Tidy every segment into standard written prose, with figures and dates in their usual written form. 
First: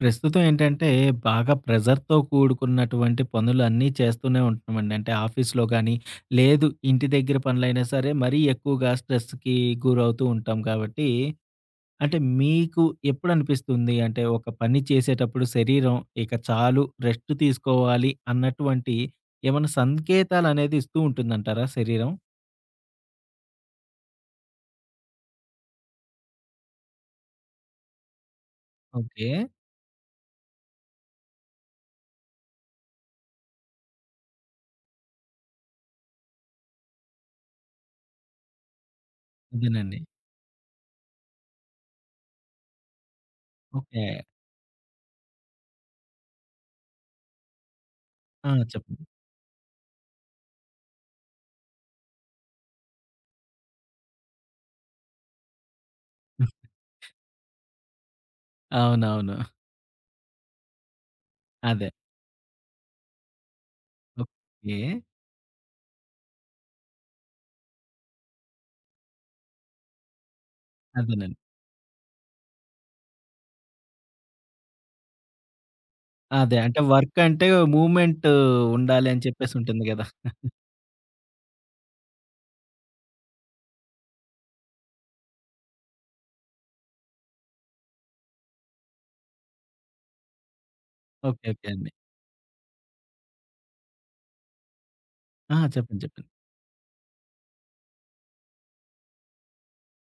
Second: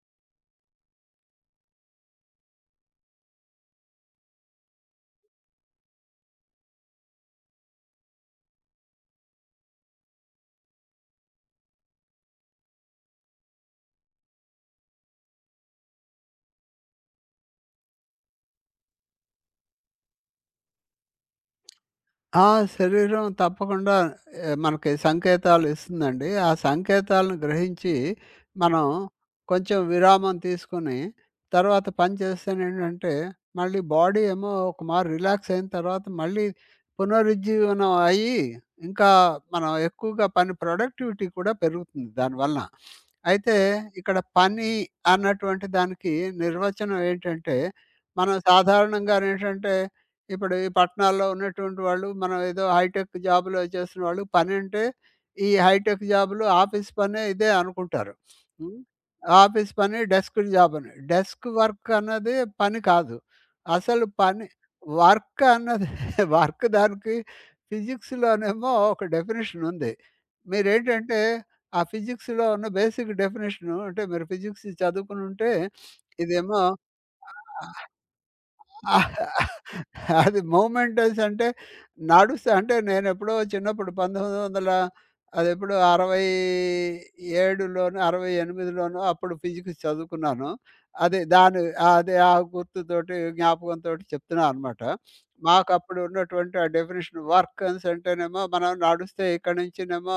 ప్రస్తుతం ఏంటంటే, బాగా ప్రెషర్‌తో కూడుకున్నటువంటి పనులన్నీ చేస్తూనే ఉంటున్నామండి. అంటే ఆఫీస్‌లో గాని, లేదు ఇంటి దగ్గర పనులైనా సరే, మరీ ఎక్కువగా స్ట్రెస్‌కి గురవుతూ ఉంటాం కాబట్టి, అంటే మీకు ఎప్పుడనిపిస్తుంది? అంటే ఒక పని చేసేటప్పుడు శరీరం ఇక చాలు రెస్ట్ తీసుకోవాలి అన్నటువంటి ఏమన్నా సంకేతాలనేది ఇస్తూ ఉంటుందంటారా శరీరం? ఆ! శరీరం తప్పకుండా మనకి సంకేతాలు ఇస్తుందండి. ఆ సంకేతాలను గ్రహించి మనం ఓకే. కొంచెం విరామం తీసుకొని తర్వాత పని చేస్తేనేంటంటే మళ్ళీ బాడీ ఏమో ఒక మారు రిలాక్స్ అయిన తర్వాత మళ్ళీ పునరుజ్జీవనం అయ్యి ఇంకా మనం అదేనండి. ఎక్కువగా పని ప్రొడక్టివిటీ కూడా పెరుగుతుంది దానివలన. అయితే ఓకే. ఇక్కడ పని అన్నటువంటి దానికి నిర్వచనం ఏంటంటే మనం ఆ! చెప్పండి. సాధారణంగానేంటంటే ఇప్పుడు ఈ పట్టణాల్లో ఉన్నటువంటి వాళ్ళు, మనం ఏదో హైటెక్ జాబ్‌లు అవి చేస్తున్న వాళ్ళు, పనంటే ఈ హైటెక్ జాబ్‌లు ఆఫీస్ పనే ఇదే అనుకుంటారు. హ్మ్. అవునవును. ఆఫీస్ పని డెస్క్ జాబ్ అని. డెస్క్ అదే. వర్క్ అన్నది పని కాదు. అసలు పని ఓకే. వర్క్ అన్నది వర్క్ దానికి ఫిజిక్స్‌లోనేమో ఒక డెఫినిషన్ ఉంది. మీరేంటంటే, అదేనండి. ఆ ఫిజిక్స్‌లో ఉన్న బేసిక్ డెఫినిషను అంటే మీరు ఫిజిక్స్ చదువుకుని ఉంటే అదే. ఇదేమో అంటే వర్క్ అంటే మూవ్‌మెంట్ ఉండాలి అని చెప్పేసి ఉంటుంది గదా! అది మూమెంటస్ అంటే నడుస్తా అంటే నేనెప్పుడో చిన్నప్పుడు 1900 అదెప్పుడు 67లోనో, 68లోనో అప్పుడు ఫిజిక్స్ చదువుకున్నాను. అదే ఓకే. ఓకే దాని అండి. అదే ఆ గుర్తుతోటి జ్ఞాపకంతోటి చెప్తున్నాననమాట. ఆ! మాకప్పుడు చెప్పండి. చెప్పండి. ఉన్నటువంటి ఆ డెఫినిషన్ వర్క్ అనేసంటేనేమో మనం నడుస్తే ఇక్కడి నుంచినేమో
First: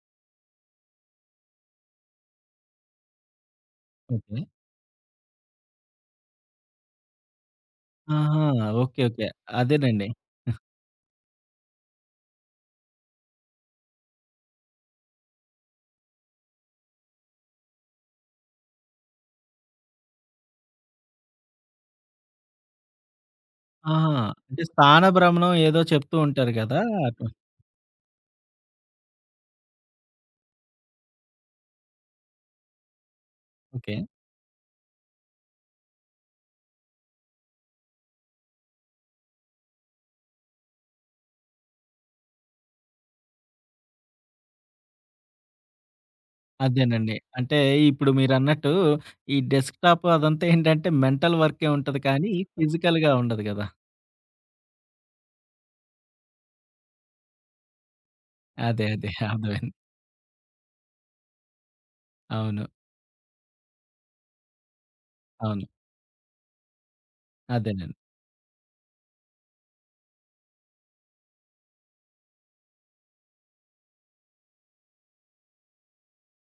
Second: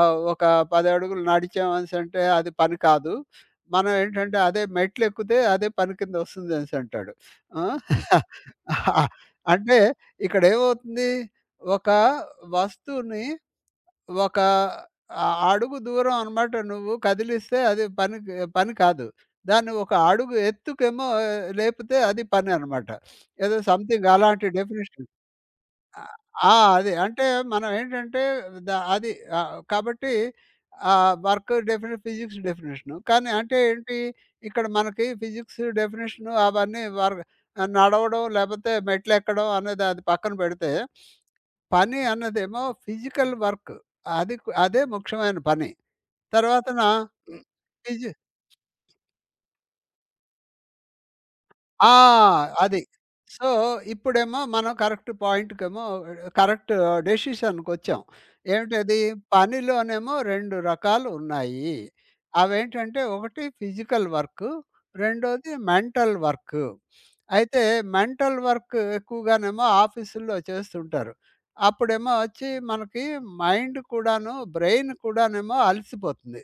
ఒక 10 అడుగులు నడిచామనేసంటే అది పని కాదు. మనం ఏంటంటే ఓకే. అదే మెట్లెక్కితే అదే పని కింద వస్తుందనేసంటాడు. ఆ! ఆహా! ఓకే. ఓకే. అంటే అదేనండి. ఇక్కడేమవుతుంది, ఒక వస్తువుని ఒక అ అడుగు దూరం అనమాట నువ్వు కదిలిస్తే అది పనికి పని కాదు. దాన్ని ఒక అడుగు ఎత్తుకేమో లేపితే అది పని అనమాట. ఏదో సంథింగ్ ఆహా! అలాంటి అంటే డెఫినిషన్. స్థానభ్రమణం ఏదో ఆ! చెప్తూ ఉంటారు ఆ! గదా! అది. అటు అంటే మనం ఏంటంటే ద అది కాబట్టి వర్క్ డెఫినిషన్, ఫిజిక్స్ డెఫినిషను. కానీ అంటే ఓకే. ఏంటి, ఇక్కడ మనకి ఫిజిక్స్ డెఫినిషను అవన్నీ వర్ నడవడం లేకపోతే మెట్లెక్కడం అనేది అది పక్కన పెడితే, పని అన్నదేమో ఫిజికల్ వర్క్. అది కు అదే ముఖ్యమైన పని. తర్వాతన అదేనండి. అంటే ఇప్పుడు ఫిజి మీరన్నట్టు ఈ డెస్క్‌టాప్ అదంతా ఏంటంటే మెంటల్ వర్కే ఆ! ఉంటది కానీ అది. ఫిజికల్‌గా ఉండదు సో, గదా! ఇప్పుడేమో మనం కరెక్ట్ డెసిషన్‌కొచ్చాం. అదే. ఏమిటది? అదే. అర్థమైంది. పనిలోనేమో 2 రకాలు ఉన్నాయి. అవును. అవేంటంటే ఒకటి ఫిజికల్ వర్క్, రెండోది అవును. Mental work. అయితే అదేనండి. మెంటల్ వర్క్ ఎక్కువగానేమో ఆఫీసుల్లో చేస్తుంటారు. అప్పుడేమో వచ్చి మనకి మైండ్ కూడాను, బ్రెయిన్ కూడానేమో అలసిపోతుంది.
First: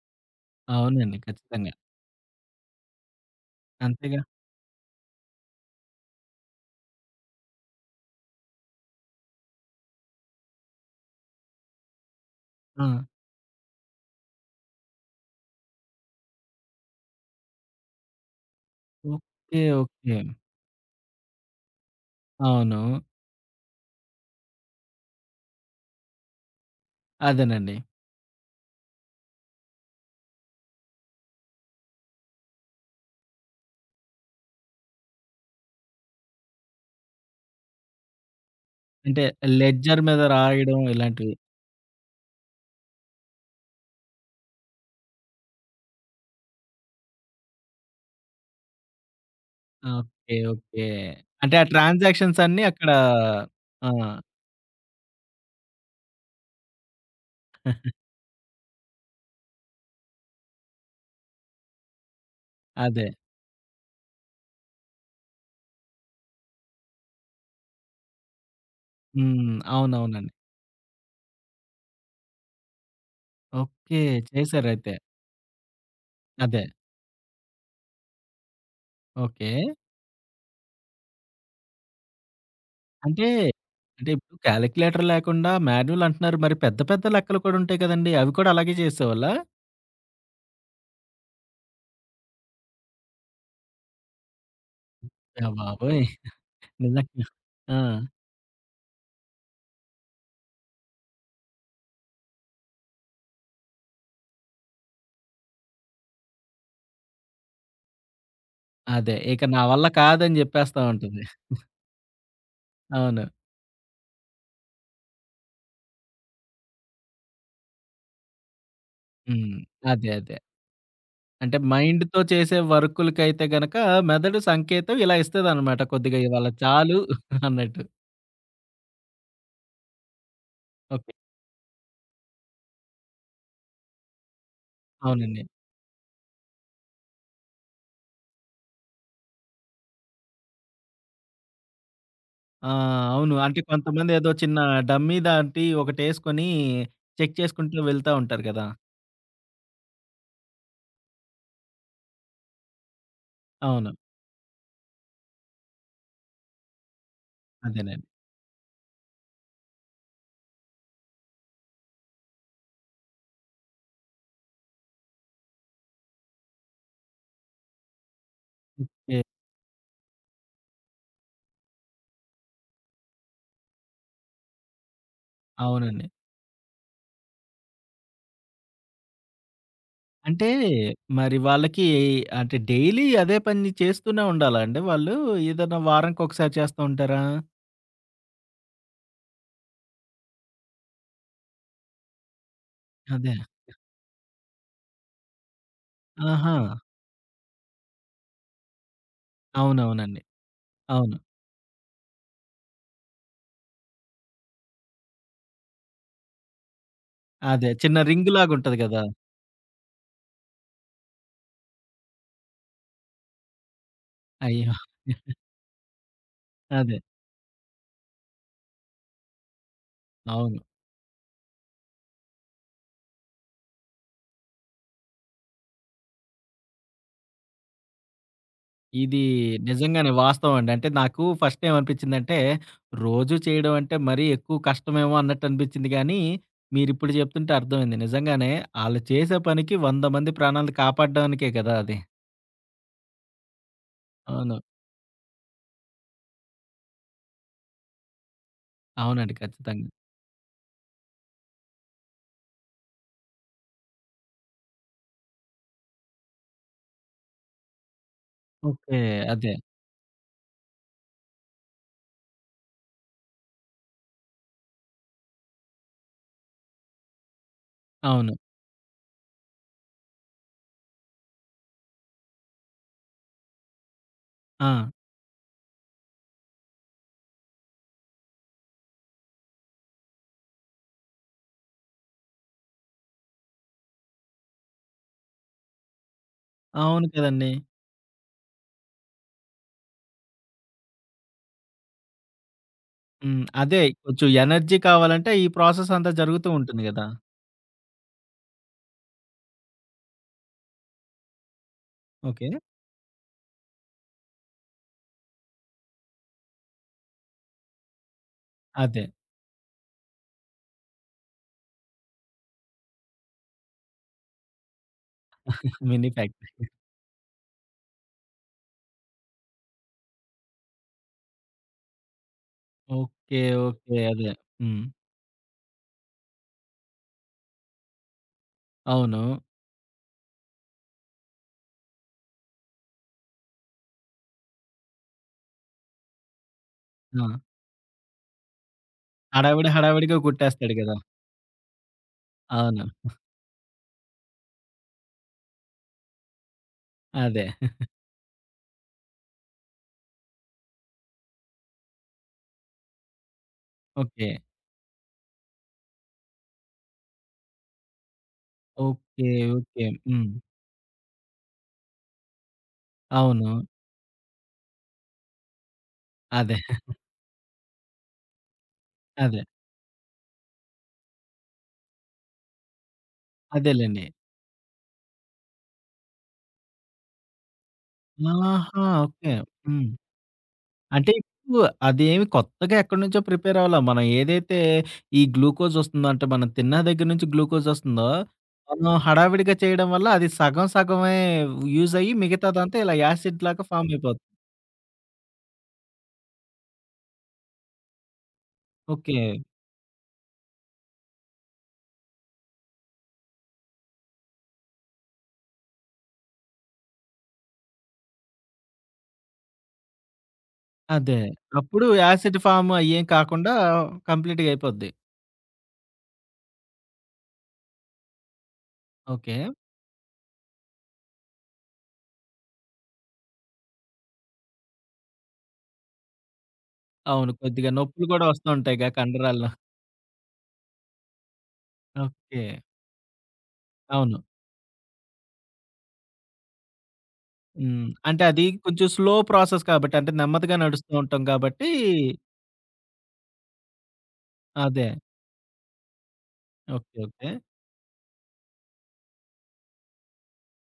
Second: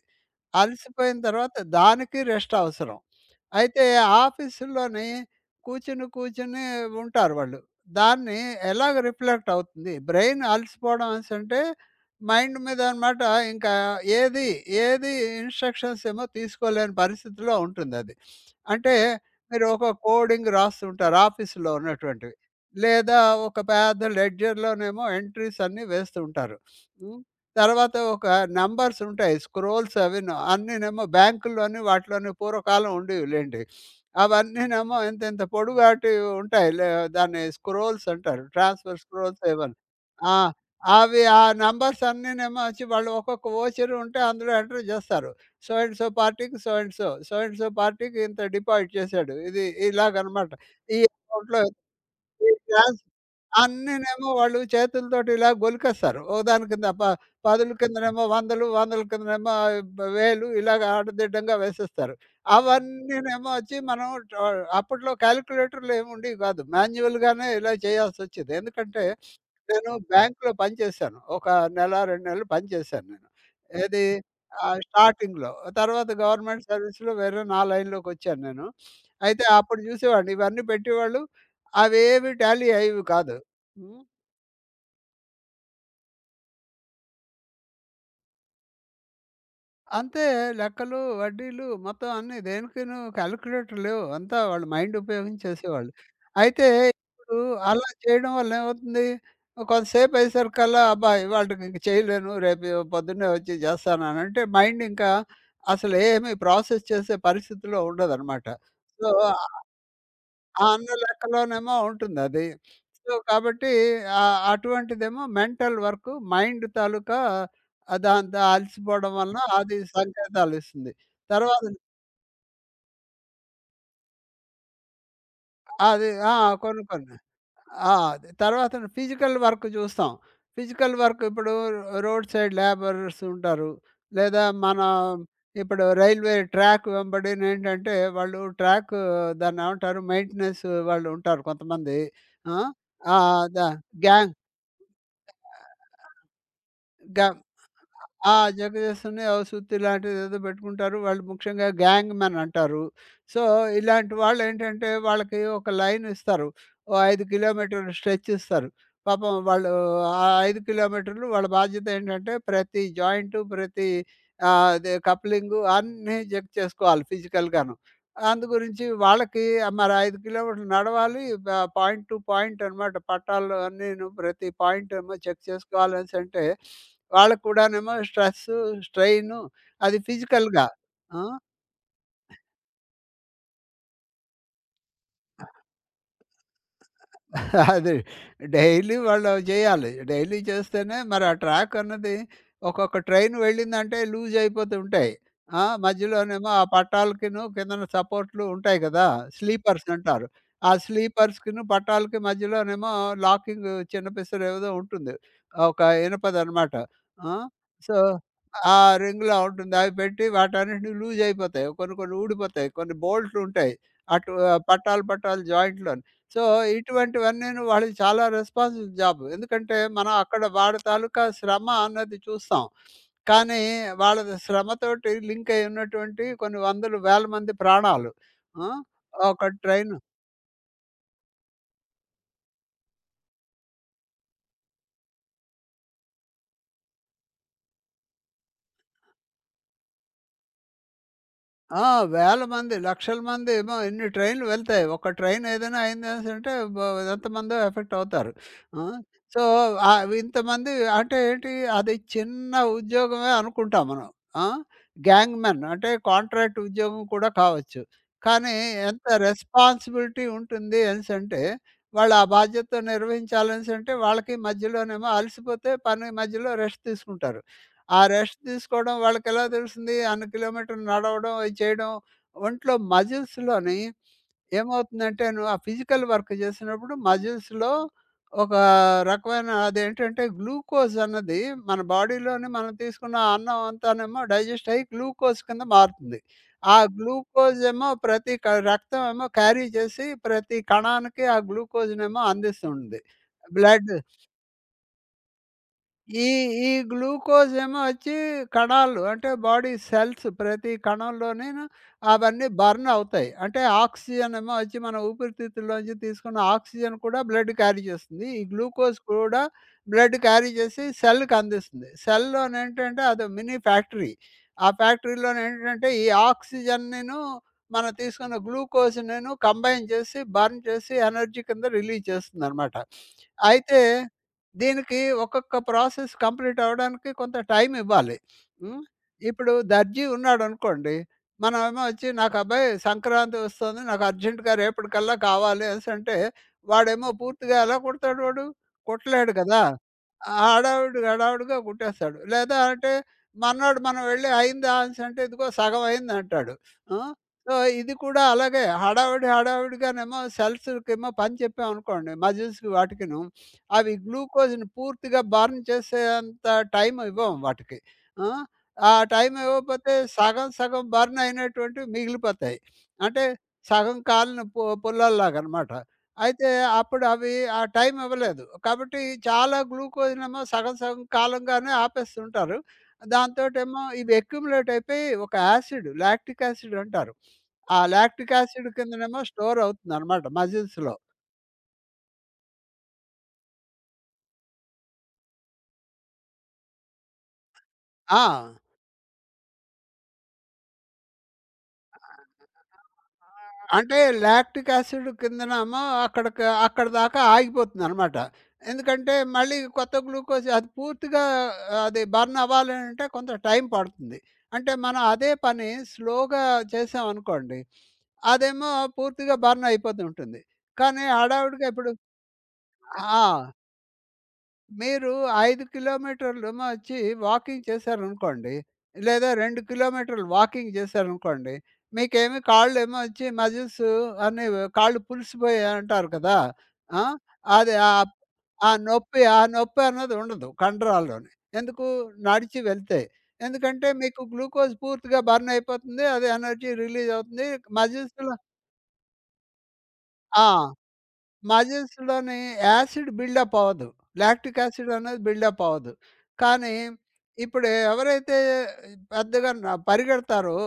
అవునండి. అలసిపోయిన తర్వాత ఖచ్చితంగా. దానికి రెస్ట్ అవసరం. అయితే అంతేగా. ఆఫీసుల్లోని కూర్చొని ఉంటారు వాళ్ళు. దాన్ని ఎలాగ రిఫ్లెక్ట్ అవుతుంది? బ్రెయిన్ అలసిపోవడం అనేసంటే మైండ్ మీద ఆ! అనమాట ఇంకా ఏది, ఏది ఇన్‌స్ట్రక్షన్స్ ఏమో తీసుకోలేని పరిస్థితిలో ఉంటుందది. అంటే ఓకే. మీరు ఒక ఓకే. కోడింగ్ రాస్తుంటారు ఆఫీసులో ఉన్నటువంటివి. అవును. లేదా ఒక పెద్ద లెడ్జర్‌లోనేమో ఎంట్రీస్ అన్నీ వేస్తూ ఉంటారు. హ్మ్. అదేనండి. తర్వాత ఒక నంబర్స్ ఉంటాయి. స్క్రోల్స్ అవిను. అన్నీనేమో బ్యాంకుల్లోని వాటిలోని పూర్వకాలం ఉండేవిలెండి. అవన్నీనేమో ఇంతింత పొడుగాటివి ఉంటాయి. దాన్ని స్క్రోల్స్ అంటారు. ట్రాన్స్‌ఫర్ అంటే స్క్రోల్స్ ఏవోని. లెడ్జర్ మీద ఆ! రాయడం అవి ఇలాంటివి. ఆ నంబర్స్ అన్నీనేమో వచ్చి వాళ్ళు ఒక్కొక్క వోచర్ ఉంటే అందులో ఎంటర్ జేస్తారు. సో అండ్ సో పార్టీకి, so and so, so and so పార్టీకి ఇంత డిపాజిట్ చేశాడు. ఇది ఆ! ఓకే. ఇలాగనమాట. ఓకే. ఈ అంటే అకౌంట్‌లో ఆ ట్రాన్సాక్షన్స్ ఈ అన్నీ అక్కడ డాన్స్ ఆ! అన్నీనేమో వాళ్ళు చేతులతోటి ఇలా గొలికేస్తారు. ఓ దాని కింద ప పదుల కిందనేమో వందలు, వందల కిందనేమో ఆహ్, బ్ వేలు ఇలాగ ఆడదిడ్డంగా వేసేస్తారు. అదే. అవన్నీనేమో వచ్చి మనం ట అప్పట్లో కాలిక్యులేటర్‌లు ఏమి ఉండేవి కాదు. మాన్యువల్‌గానే ఇలా చేయాల్సొచ్చేది. ఎందుకంటే హ్మ్. నేను అవునవునండి. బ్యాంక్‌లో పనిచేశాను. ఒక నెల, 2 నెలలు పనిచేశాను నేను. ఓకే. ఏది చేశారైతే. స్టార్టింగ్‌లో. తర్వాత అదే. గవర్నమెంట్ సర్వీస్‌లో వేరే నా లైన్‌లోకొచ్చాను నేను. అయితే ఓకే. అప్పుడు చూసేవాడిని ఇవన్నీ పెట్టేవాళ్ళు అవేవి టాలీ అయ్యేవి అంటే, కాదు. హ్మ్. అంటే ఇప్పుడు కాలిక్యులేటర్ లేకుండా మాన్యువల్ అంటున్నారు. మరి పెద్ద పెద్ద లెక్కలు కూడా ఉంటాయి కదండీ! అవి కూడా అలాగే చేసేవాళ్ళా? అంతే లెక్కలు, వడ్డీలు మొత్తం అన్నీ దేనికిను కాలిక్యులేటర్ లేవు. అంతా వాళ్ళు మైండ్ ఉపయోగించి అయ్య చేసేవాళ్ళు. బాబోయ్! అయితే నిజంగా. ఇప్పుడు ఆ! అలా చేయడం వల్ల ఏమవుతుంది, కొంతసేపు అయ్యేసరికల్లా అబ్బా! ఇవాల్టికి ఇంక చేయలేను. రేపు పొద్దున్నే వచ్చి చేస్తాననంటే మైండ్ ఇంకా అసలేమి ప్రాసెస్ చేసే పరిస్థితిలో ఉండదనమాట. సో అదే. ఇక నా వల్ల కాదని జెప్పేస్తా అన్న ఉంటది. లెక్కలోనేమో ఉంటుందది. సో, అవును. కాబట్టి అటువంటిదేమో మెంటల్ వర్కు మైండ్ తాలూకా దాంతో అలసిపోవడం వలన హ్మ్. అది అదే. సంకేతాలిస్తుంది. అంటే తర్వాత మైండ్‌తో చేసే వర్కులకైతే గనక మెదడు సంకేతం ఇలా ఇస్తదనమాట. అది కొద్దిగా ఆ! ఇవాళ కొన్ని చాలు కొన్ని. అన్నట్టు. ఆ! అది తర్వాతన ఫిజికల్ వర్క్ చూస్తాం. Physical okay. వర్క్ ఇప్పుడు రోడ్ సైడ్ లేబరర్స్ ఉంటారు. లేదా మన అవునండి. ఇప్పుడు రైల్వే ట్రాక్ వెంబడినేంటంటే వాళ్ళు ట్రాక్ దాన్నేమంటారు మెయింటెనెన్స్ వాళ్ళు ఉంటారు కొంతమంది. ఆ! ఆ! ఆ! అవును. అంటే ద కొంతమందేదో గ్యాంగ్ చిన్న డమ్మీ లాంటి ఒకటేసుకొని చెక్ గ చేసుకుంటూ వెళ్తా ఆ! ఉంటారు గదా! జగదీశ్‌ని ఓ సుత్తి లాంటిదేదో పెట్టుకుంటారు. వాళ్ళు ముఖ్యంగా గ్యాంగ్ మెన్ అంటారు. సో, అవును. ఇలాంటి వాళ్ళేంటంటే, వాళ్ళకి ఒక లైన్ ఇస్తారు. ఓ 5 కిలోమీటర్లు అదేనండి. స్ట్రెచ్ ఇస్తారు. పాపం వాళ్ళు ఆ 5 కిలోమీటర్లు వాళ్ళ బాధ్యత ఏంటంటే, ప్రతి జాయింటు, ప్రతి అదే కప్లింగు అన్నీ చెక్ చేసుకోవాలి ఫిజికల్‌గాను. అందు గురించి ఓకే. వాళ్ళకి మరి 5 కిలోమీటర్లు నడవాలి. పాయింట్ టు పాయింట్ అనమాట. పట్టాల్లో అన్నీను ప్రతి పాయింట్ ఏమో చెక్ అవునండి. చేసుకోవాలనేసంటే, వాళ్ళకి కూడానేమో స్ట్రెస్సు, స్ట్రెయిను అది అంటే ఫిజికల్‌గా. ఆ! మరి వాళ్ళకి అంటే డైలీ అదే పని చేస్తూనే ఉండాలా అండి వాళ్ళు? ఏదైనా వారానికొకసారి చేస్తా ఉంటారా? అది డైలీ వాళ్ళు చేయాలి. డైలీ చేస్తేనే మరి ఆ ట్రాక్ అన్నది ఒక్కొక్క అదే. ట్రైన్ వెళ్ళిందంటే లూజ్ అయిపోతూ ఉంటాయి. మధ్యలోనేమో ఆహా! ఆ పట్టాలకిను కిందన సపోర్ట్‌లు ఉంటాయి కదా! స్లీపర్స్ అవునవునండి. అంటారు. ఆ అవును. స్లీపర్స్‌కిను పట్టాలకి మధ్యలోనేమో లాకింగ్ చిన్న పిసరు ఏదో ఉంటుంది. ఒక ఇనపదనమాట. ఆ! అదే సో, చిన్న రింగ్ లాగుంటది ఆ గదా! రింగ్‌లా ఉంటుంది. అవి పెట్టి వాటన్నిటిని లూజ్ అయిపోతాయి. కొన్ని కొన్ని ఊడిపోతాయి. కొన్ని బోల్ట్‌లుంటాయి. అటు ఆ అయ్యో! పట్టాలు పట్టాలు జాయింట్‌లోని. సో, అదే. ఇటువంటివన్నీను వాళ్ళకి చాలా రెస్పాన్సిబుల్ జాబ్. ఎందుకంటే, మనం అక్కడ అవును. వాడి తాలూకా శ్రమ అన్నది చూస్తాం. కానీ, వాళ్ళ శ్రమతోటి లింకయ్యున్నటువంటి కొన్ని వందలు, వేల మంది ప్రాణాలు. ఆ! ఇది ఒక ట్రైన్ నిజంగానే వాస్తవం అండి. అంటే నాకు ఫస్ట్ ఏమనిపించిందంటే, రోజూ చేయడం అంటే మరీ ఎక్కువ కష్టమేమో అన్నట్టు అనిపించింది గానీ, మీరిప్పుడు చెప్తుంటే అర్థమైంది. నిజంగానే ఆళ్ళు చేసే పనికి 100 మంది ప్రాణాలు కాపాడడానికే కదా ఆ! అది. వేల మంది, లక్షల మంది ఏమో ఇన్ని ట్రైన్‌లు అవును. వెళ్తాయి. ఒక ట్రైన్ ఏదైనా అయిందనేసంటే ఎంతమందో ఎఫెక్ట్ అవుతారు. ఆ! అవునండి. సో, ఖచ్చితంగా. ఇంతమంది అంటే ఏంటి అది చిన్న ఉద్యోగమే అనుకుంటాం మనం. ఆ! గ్యాంగ్‌మెన్ అంటే కాంట్రాక్ట్ ఉద్యోగం కూడా కావచ్చు. కానీ ఓకే. ఎంత అదే. రెస్పాన్సిబిలిటీ ఉంటుంది అనేసంటే, వాళ్ళు ఆ బాధ్యత నిర్వహించాలనేసంటే వాళ్ళకి మధ్యలోనేమో అలసిపోతే పని మధ్యలో రెస్ట్ తీసుకుంటారు. ఆ అవును. రెస్ట్ తీసుకోవడం వాళ్ళకెలా తెలుస్తుంది? అన్ని కిలోమీటర్లు నడవడం, ఇది చేయడం. ఒంట్లో మజిల్స్‌లోని ఆ! ఏమవుతుందంటేను ఆ ఫిజికల్ వర్క్ చేసినప్పుడు మజిల్స్‌లో ఒక రకమైన అదేంటంటే గ్లూకోజ్ అన్నది మన బాడీలోని మనం తీసుకున్న అన్నం అంతానేమో డైజెస్ట్ అయ్యి గ్లూకోజ్ కింద మారుతుంది. ఆ అవును కదండీ. గ్లూకోజ్ ఏమో ప్రతి క రక్తం ఏమో క్యారీ చేసి ప్రతి కణానికి ఆ గ్లూకోజ్‌నేమో అందిస్తుంది. హ్మ్. అదే బ్లడ్ కొంచెం ఎనర్జీ కావాలంటే ఈ ప్రాసెస్ అంతా ఈ జరుగుతూ ఈ ఉంటుంది గదా! గ్లూకోజ్ ఏమో వచ్చి కణాలు అంటే బాడీ సెల్స్ ప్రతి కణంలోని అవన్నీ ఓకే. బర్న్ అవుతాయి. అంటే ఆక్సిజన్ ఏమో వచ్చి మన ఊపిరితిత్తుల్లోంచి తీసుకున్న ఆక్సిజన్ కూడా బ్లడ్ క్యారీ చేస్తుంది. ఈ గ్లూకోజ్ అదే. కూడా బ్లడ్ క్యారీ చేసి సెల్‌కి అందిస్తుంది. సెల్‌లోనేంటంటే అదో మినీ ఫ్యాక్టరీ. ఆ ఫ్యాక్టరీలోనేంటంటే ఈ మినీ ఫ్యాక్టరీ. ఆక్సిజన్‌నిను మనం తీసుకున్న గ్లూకోజ్‌నిను కంబైన్ చేసి బర్న్ చేసి ఎనర్జీ కింద రిలీజ్ చేస్తుందనమాట. ఓకే. అయితే ఓకే. అదే. హ్మ్. దీనికి ఒక్కొక్క ప్రాసెస్ కంప్లీట్ అవ్వడానికి కొంత టైం ఇవ్వాలి. హ్మ్. అవును. ఇప్పుడు దర్జీ ఉన్నాడనుకోండి. మనమేమో వచ్చి నాకు అబ్బాయి సంక్రాంతి వస్తుంది. నాకు అర్జెంట్‌గా రేపటికల్లా కావాలి అనేసంటే, వాడేమో ఆ! పూర్తిగా ఎలా కుడతాడు వాడు? కుట్టలేడు కదా! హడావిడి హడావిడిగా కుట్టేస్తాడు గదా! హడావిడి హడావిడిగా కుట్టేస్తాడు. లేదా అవును. అంటే మర్నాడు మనం వెళ్లి అయిందా అనేసంటే ఇదిగో సగం అయిందంటాడు. ఆ! అదే. సో, ఇది కూడా అలాగే హడావిడి హడావిడిగానేమో సెల్స్‌కేమో పని చెప్పామనుకోండి మజిల్స్‌కి వాటికిను. అవి ఓకే. గ్లూకోజ్‌ని పూర్తిగా బర్న్ చేసేంత టైమ్ ఇవ్వం వాటికి. ఆ! ఆ ఓకే. Time okay. ఇవ్వకపోతే హ్మ్. సగం సగం బర్న్ అయినటువంటివి మిగిలిపోతాయి. అంటే అవును. సగం కాలిన పుల్లల్లాగనమాట. అయితే అదే. అప్పుడు అవి ఆ టైమ్ ఇవ్వలేదు. కాబట్టి అదే. చాలా గ్లూకోజ్‌నేమో సగం సగం కాలంగానే ఆపేస్తుంటారు. దాంతోటేమో అదేలెండి. ఇవి అక్యుములేట్ అయిపోయి ఒక యాసిడ్ లాక్టిక్ యాసిడ్ అంటారు. ఆ లాక్టిక్ యాసిడ్ ఆహా! కిందనేమో ఓకే. స్టోర్ హ్మ్. అవుతుందనమాట మజిల్స్‌లో. అంటే ఇప్పుడు అదేమి కొత్తగా ఎక్కడి నుంచో ప్రిపేర్ అవ్వలా. మనం ఏదైతే ఈ గ్లూకోజ్ వస్తుందో అంటే మనం తిన్న దగ్గర నుంచి గ్లూకోజ్ వస్తుందో, ఆ! మనం హడావిడిగా చేయడం వల్ల అది సగం సగమే యూజ్ అయ్యి మిగతాదంతా ఇలా యాసిడ్ లాగా ఫామ్ అంటే అయిపోద్ది. లాక్టిక్ యాసిడ్ కిందనేమో అక్కడికి అక్కడ దాకా ఆగిపోతుందనమాట. ఎందుకంటే ఓకే. మళ్ళీ కొత్త గ్లూకోజ్ అది పూర్తిగా అది బర్న్ అవ్వాలనంటే కొంత టైం పడుతుంది. అంటే మనం అదే పని స్లోగా చేసామనుకోండి, అదేమో పూర్తిగా బర్న్ అయిపోతుంటుంది. కానీ అదే. హడావిడిగా అప్పుడు ఇప్పుడు యాసిడ్ ఫామ్ అయ్యేం ఆ! కాకుండా కంప్లీట్‌గా అయిపోద్ది. మీరు 5 కిలోమీటర్లేమో వచ్చి వాకింగ్ చేశారనుకోండి, లేదా ఓకే. 2 కిలోమీటర్లు వాకింగ్ చేశారనుకోండి, మీకేమి కాళ్ళేమో వచ్చి మజిల్స్ అన్నీ కాళ్ళు పులిసిపోయాయి అంటారు కదా! ఆ! అవును. కొద్దిగా అది నొప్పులు గూడా వస్తూ ఆ ఉంటాయిగా నొప్పి ఆ కండరాల్లో. నొప్పి అన్నది ఉండదు కండరాల్లోని. ఎందుకు? ఓకే. నడిచి వెళ్తే. ఎందుకంటే అవును. మీకు గ్లూకోజ్ పూర్తిగా బర్న్ అయిపోతుంది. అది ఎనర్జీ రిలీజ్ అవుతుంది. హ్మ్. అంటే మజిల్స్‌లో అది కొంచెం స్లో ప్రాసెస్ కాబట్టి అంటే ఆ! నెమ్మదిగా నడుస్తూ ఉంటాం కాబట్టి మజిల్స్‌లోని యాసిడ్ బిల్డప్ అవ్వదు. లాక్టిక్ అదే. యాసిడ్ అనేది బిల్డప్ అవ్వదు. కానీ ఓకే. ఓకే. ఇప్పుడు ఎవరైతే పెద్దగా పరిగెడతారో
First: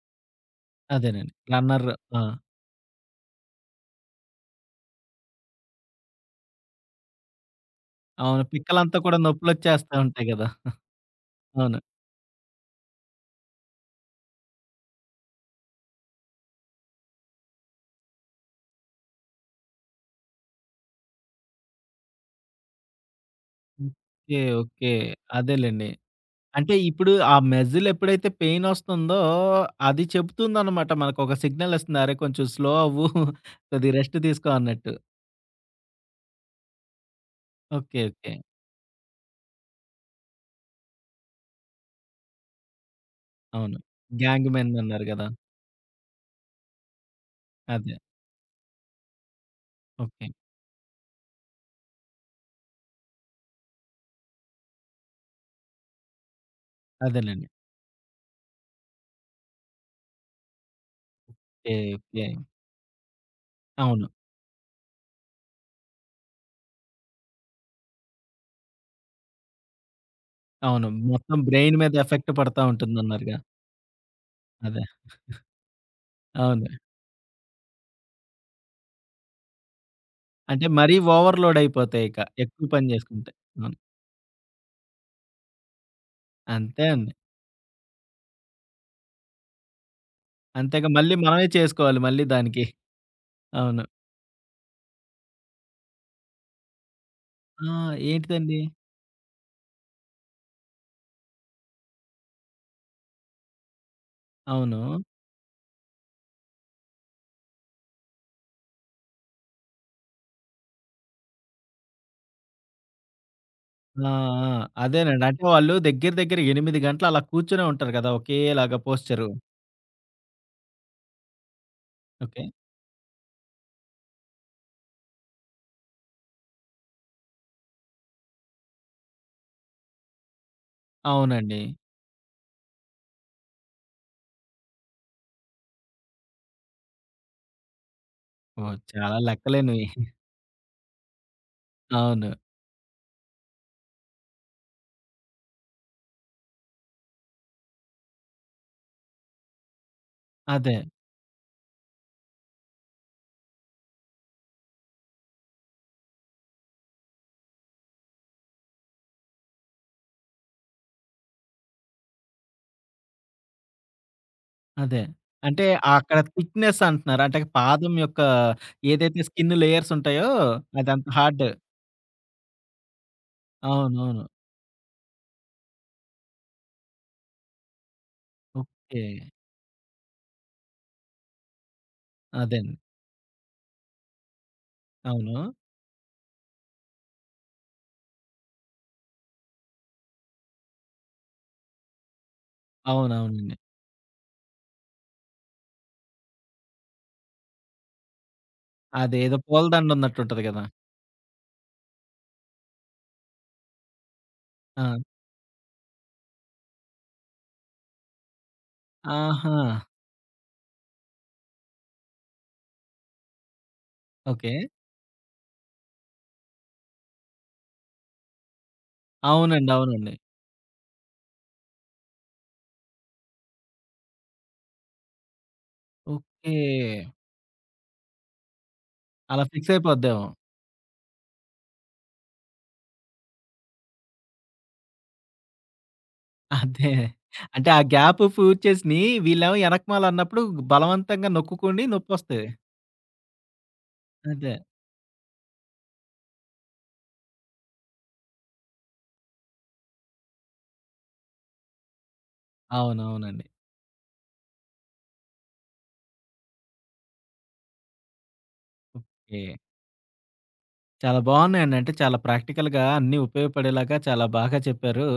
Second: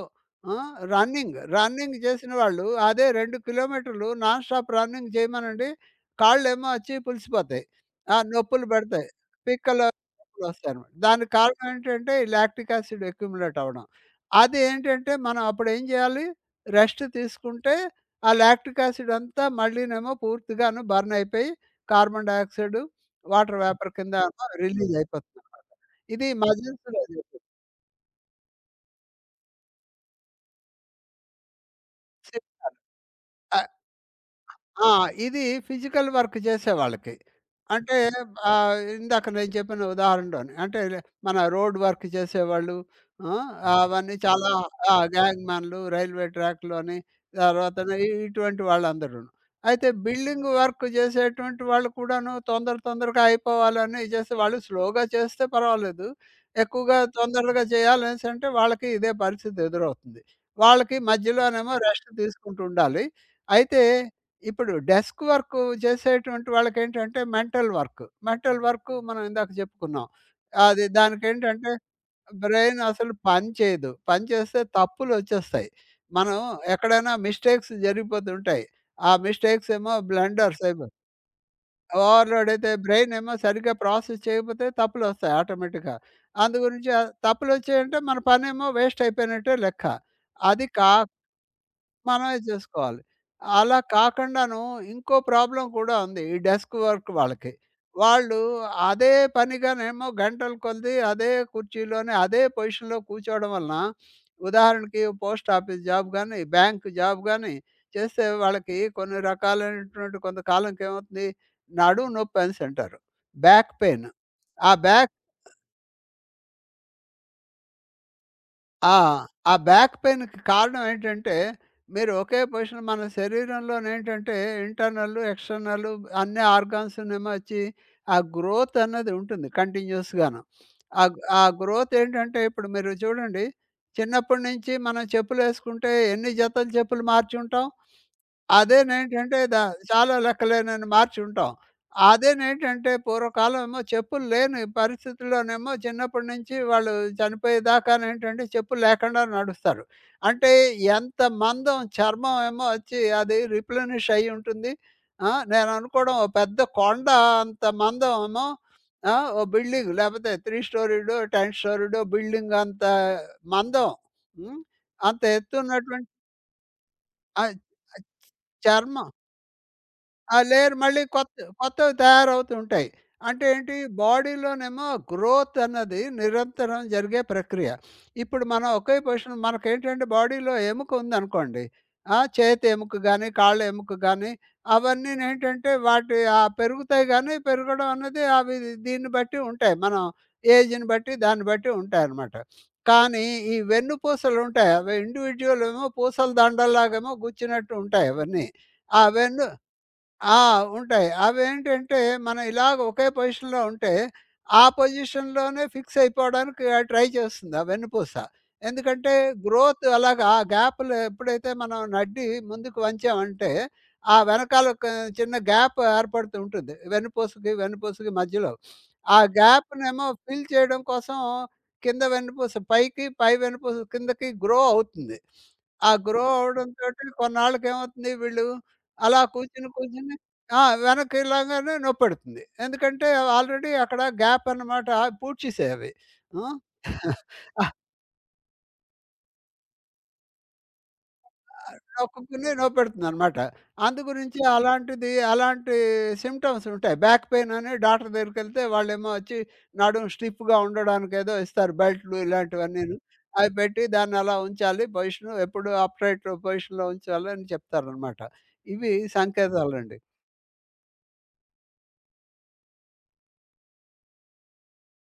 ఆ! అదేనండి. రన్నింగ్, రన్నర్ రన్నింగ్ ఆ! చేసిన వాళ్ళు అదే 2 కిలోమీటర్లు నాన్ స్టాప్ రన్నింగ్ చేయమనండి. కాళ్ళేమో వచ్చి పులిసిపోతాయి. అవును. నొప్పులు పిక్కలంతా పెడతాయి. కూడా పిక్కలు నొప్పులొచ్చేస్తా ఉంటాయి గదా! నొప్పులొస్తాయనమాట. దానికి కారణం అవును. ఏంటంటే ఈ లాక్టిక్ యాసిడ్ అక్యుములేట్ అవ్వడం. అది ఏంటంటే మనం అప్పుడు ఏం చేయాలి? రెస్ట్ తీసుకుంటే ఆ లాక్టిక్ యాసిడ్ అంతా మళ్ళీనేమో పూర్తిగాను బర్న్ అయిపోయి కార్బన్ డయాక్సైడ్, వాటర్ వేపర్ కింద ఓకే. ఓకే. రిలీజ్ అయిపోతుందనమాట. అదేలెండి. ఇది అంటే మజిల్స్‌లో ఇప్పుడు అది ఆ మజిల్ ఎప్పుడైతే పెయిన్ వస్తుందో అది చెప్తుందనమాట మనకొక సిగ్నల్ ఇస్తుంది. అరే! కొంచెం స్లో సిమ్టమ్. అవ్వు కొద్దిగా రెస్ట్ తీసుకో ఆ! అన్నట్టు. ఇది ఫిజికల్ వర్క్ చేసేవాళ్ళకి. అంటే ఓకే. ఓకే. ఇందాక నేను చెప్పిన ఉదాహరణలోనే అంటే మన రోడ్ వర్క్ చేసేవాళ్ళు, ఆ! అవును. అవన్నీ గ్యాంగ్ చాలా మెన్ ఆ! అన్నారు గదా! గ్యాంగ్ మ్యాన్‌లు, రైల్వే ట్రాక్‌లోని తర్వాత అదే. ఇటువంటి వాళ్ళందరూను. అయితే ఓకే. బిల్డింగ్ వర్క్ చేసేటువంటి వాళ్ళు కూడాను తొందర తొందరగా అయిపోవాలని చేసి వాళ్ళు స్లోగా చేస్తే పర్వాలేదు. ఎక్కువగా అదేలెండి. తొందరగా చేయాలనేసంటే వాళ్ళకి ఇదే పరిస్థితి ఎదురవుతుంది. వాళ్ళకి ఓకే. మధ్యలోనేమో rest okay. తీసుకుంటూ ఉండాలి. అయితే అవును. ఇప్పుడు డెస్క్ వర్క్ చేసేటువంటి వాళ్ళకేంటంటే మెంటల్ వర్క్. మెంటల్ వర్క్ మనం ఇందాక చెప్పుకున్నాం. అది అవును. మొత్తం దానికేంటంటే బ్రెయిన్ మీద ఎఫెక్ట్ పడతా బ్రెయిన్ అసలు ఉంటుందన్నారుగా. పని చేయదు. పని చేస్తే అదే. తప్పులొచ్చేస్తాయి. మనం అవును. ఎక్కడైనా మిస్టేక్స్ జరిగిపోతుంటాయి. ఆ మిస్టేక్స్ ఏమో బ్లండర్స్ అంటే అయిపోయి మరీ ఓవర్‌లోడ్ అయిపోతే ఇక ఓవర్‌లోడ్ ఎక్కువ అయితే పని బ్రెయిన్ జేసుకుంటే. ఏమో సరిగ్గా అవును. ప్రాసెస్ చేయకపోతే తప్పులొస్తాయి ఆటోమేటిక్‌గా. అందు అంతే గురించి అండి. తప్పులొచ్చాయంటే మన పనేమో వేస్ట్ అయిపోయినట్టే లెక్క. అది అంతేగా కా మళ్ళీ మనమే చేసుకోవాలి మళ్ళీ మనమే దానికి. చేసుకోవాలి. అలా అవును. కాకుండాను ఇంకో ప్రాబ్లమ్ కూడా ఉంది. ఈ డెస్క్ వర్క్ వాళ్ళకి. ఆ! వాళ్ళు ఏంటిదండి? అదే పనిగానేమో గంటల కొలది అదే కుర్చీలోనే, అదే పొజిషన్‌లో కూర్చోవడం వలన అవును. ఉదాహరణకి పోస్ట్ ఆఫీస్ జాబ్ గాని, బ్యాంక్ జాబ్ గాని చేస్తే వాళ్ళకి కొన్ని రకాలైనటువంటి కొంతకాలంకి ఏమవుతుంది నడుము నొప్పి అనేసి అంటారు. Back pain. ఆ! ఆ! ఆ బ్యాక్ అదేనండి. అంటే వాళ్ళు దగ్గర దగ్గర 8 గంటలు అలా కూర్చొనే ఉంటారు గదా! ఒకేలాగా ఆ! పోస్చరు. ఆ బ్యాక్ పెయిన్‌కి కారణం ఏంటంటే, మీరు ఒకే ఓకే. పొజిషన్ మన శరీరంలోనేంటంటే ఇంటర్నల్, ఎక్స్‌టర్నల్ అన్ని ఆర్గాన్స్‌నేమో వచ్చి ఆ గ్రోత్ అన్నది ఉంటుంది కంటిన్యూయస్‌గాను. ఆ అవునండి. గ్రోత్ ఏంటంటే ఇప్పుడు మీరు చూడండి చిన్నప్పటి నుంచి మనం చెప్పులేసుకుంటే ఎన్ని జతలు చెప్పులు మార్చుంటాం? ఓహ్! చాలా అదేనేంటంటే దా లెక్కలేనివి. చాలా లెక్కలేనన్ని మార్చుంటాం. అవును. అదేనేంటంటే పూర్వకాలమేమో చెప్పులు లేని పరిస్థితుల్లోనేమో చిన్నప్పటి నుంచి వాళ్ళు చనిపోయేదాకానేంటంటే చెప్పులు లేకుండా నడుస్తారు. అంటే అదే. ఎంత మందం చర్మం ఏమో వచ్చి అది రిప్లెనిష్ అయ్యి ఉంటుంది. నేననుకోవడం ఓ పెద్ద కొండ అంత మందం ఏమో ఓ బిల్డింగ్ లేపోతే 3 స్టోరీడో, 10 స్టోరీడో బిల్డింగ్ అంత మందం. హ్మ్. అదే. అంత అంటే ఎత్తున్నటువంటి అక్కడ థిక్‌నెస్ అంటున్నారు. అంటే ఆ! పాదం యొక్క చర్మం ఏదైతే స్కిన్ లేయర్స్ ఉంటాయో ఆ లేయర్ మళ్ళీ అదంతా కొత్త హార్డ్. కొత్తవి తయారవుతుంటాయి. అంటే ఏంటి అవునవును. బాడీలోనేమో గ్రోత్ అన్నది నిరంతరం జరిగే ప్రక్రియ. ఇప్పుడు మనం ఒకే ఓకే. పొజిషన్ మనకేంటంటే బాడీలో ఎముక ఉందనుకోండి. చేతి అదేండి. ఎముక గాని, కాళ్ళ ఎముక గాని అవును. అవన్నీనేంటంటే వాటి పెరుగుతాయి గానీ పెరగడం అనేది అవి దీన్ని బట్టి ఉంటాయి. మనం ఏజ్‌ని బట్టి దాన్ని బట్టి ఉంటాయనమాట. కానీ అవునవునండి. ఈ వెన్నుపూసలుంటాయి. అవి ఇండివిడ్యువల్ ఏమో పూసల దండల్లాగేమో గుచ్చినట్టు ఉంటాయి అవన్నీ. ఆ అదేదో వెన్ను పూలదండ ఆ! ఉన్నట్టుంటది కదా! ఉంటాయి. అవేంటంటే మనం ఇలాగ ఒకే పొజిషన్‌లో ఉంటే, ఆ ఆ! పొజిషన్‌లోనే ఫిక్స్ అయిపోవడానికి ట్రై చేస్తుంది ఆ వెన్నుపూస. ఎందుకంటే ఆహా! గ్రోత్ అలాగా ఆ గ్యాప్‌లో ఎప్పుడైతే మనం నడ్డి ముందుకు వంచామంటే, ఆ ఓకే. వెనకాల ఒక చిన్న గ్యాప్ ఏర్పడుతూ ఉంటుంది. వెన్నుపూసకి, వెన్నుపూసకి మధ్యలో. ఆ అవునండి. గ్యాప్‌నేమో అవునండి. ఫిల్ చేయడం కోసం కింద వెన్నుపూస పైకి, పై వెన్నుపూస కిందకి గ్రో అవుతుంది. ఆ గ్రో ఓకే. అవడంతోటి కొన్నాళ్ళకి ఏమవుతుంది వీళ్ళు అలా అలా కూర్చొని ఫిక్స్ కూర్చొని అయిపోద్దేమో. వెనక్కి లాగానే నొప్పెడుతుంది. ఎందుకంటే ఆల్రెడీ అక్కడ గ్యాప్ అన్నమాట పూడ్చేసాయవి. హ్మ్. అదే. అంటే ఆహ్, ఆ గ్యాప్ ఫ్యూచర్స్‌ని వీళ్ళేమో ఎనకమాల అన్నప్పుడు బలవంతంగా నొక్కుకొని నొప్పొస్తది. నొక్కుకుని నొప్పెడుతుందనమాట. అందుగురించి అదే. అలాంటి సింప్టమ్స్ ఉంటాయి. బ్యాక్ పెయిన్ అని డాక్టర్ దగ్గరికెళ్తే వాళ్ళేమో వచ్చి నడుం స్టిఫ్‌గా ఉండడానికేదో ఇస్తారు బెల్టులు ఇలాంటివన్నీను. అవునవునండి. అవి పెట్టి దాన్ని అలా ఉంచాలి పొజిషను. ఎప్పుడు అప్‌రైట్ పొజిషన్‌లో ఉంచాలి అని చెప్తారనమాట. ఇవి ఓకే. సంకేతాలండి. చాలా బాగున్నాయండి. అంటే చాలా ప్రాక్టికల్‌గా అన్నీ ఉపయోగపడేలాగా చాలా బాగా చెప్పారు.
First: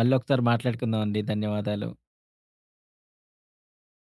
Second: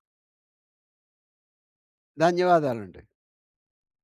మళ్ళీ ఒకసారి మాట్లాడుకుందామండి. ధన్యవాదాలు. ధన్యవాదాలండి.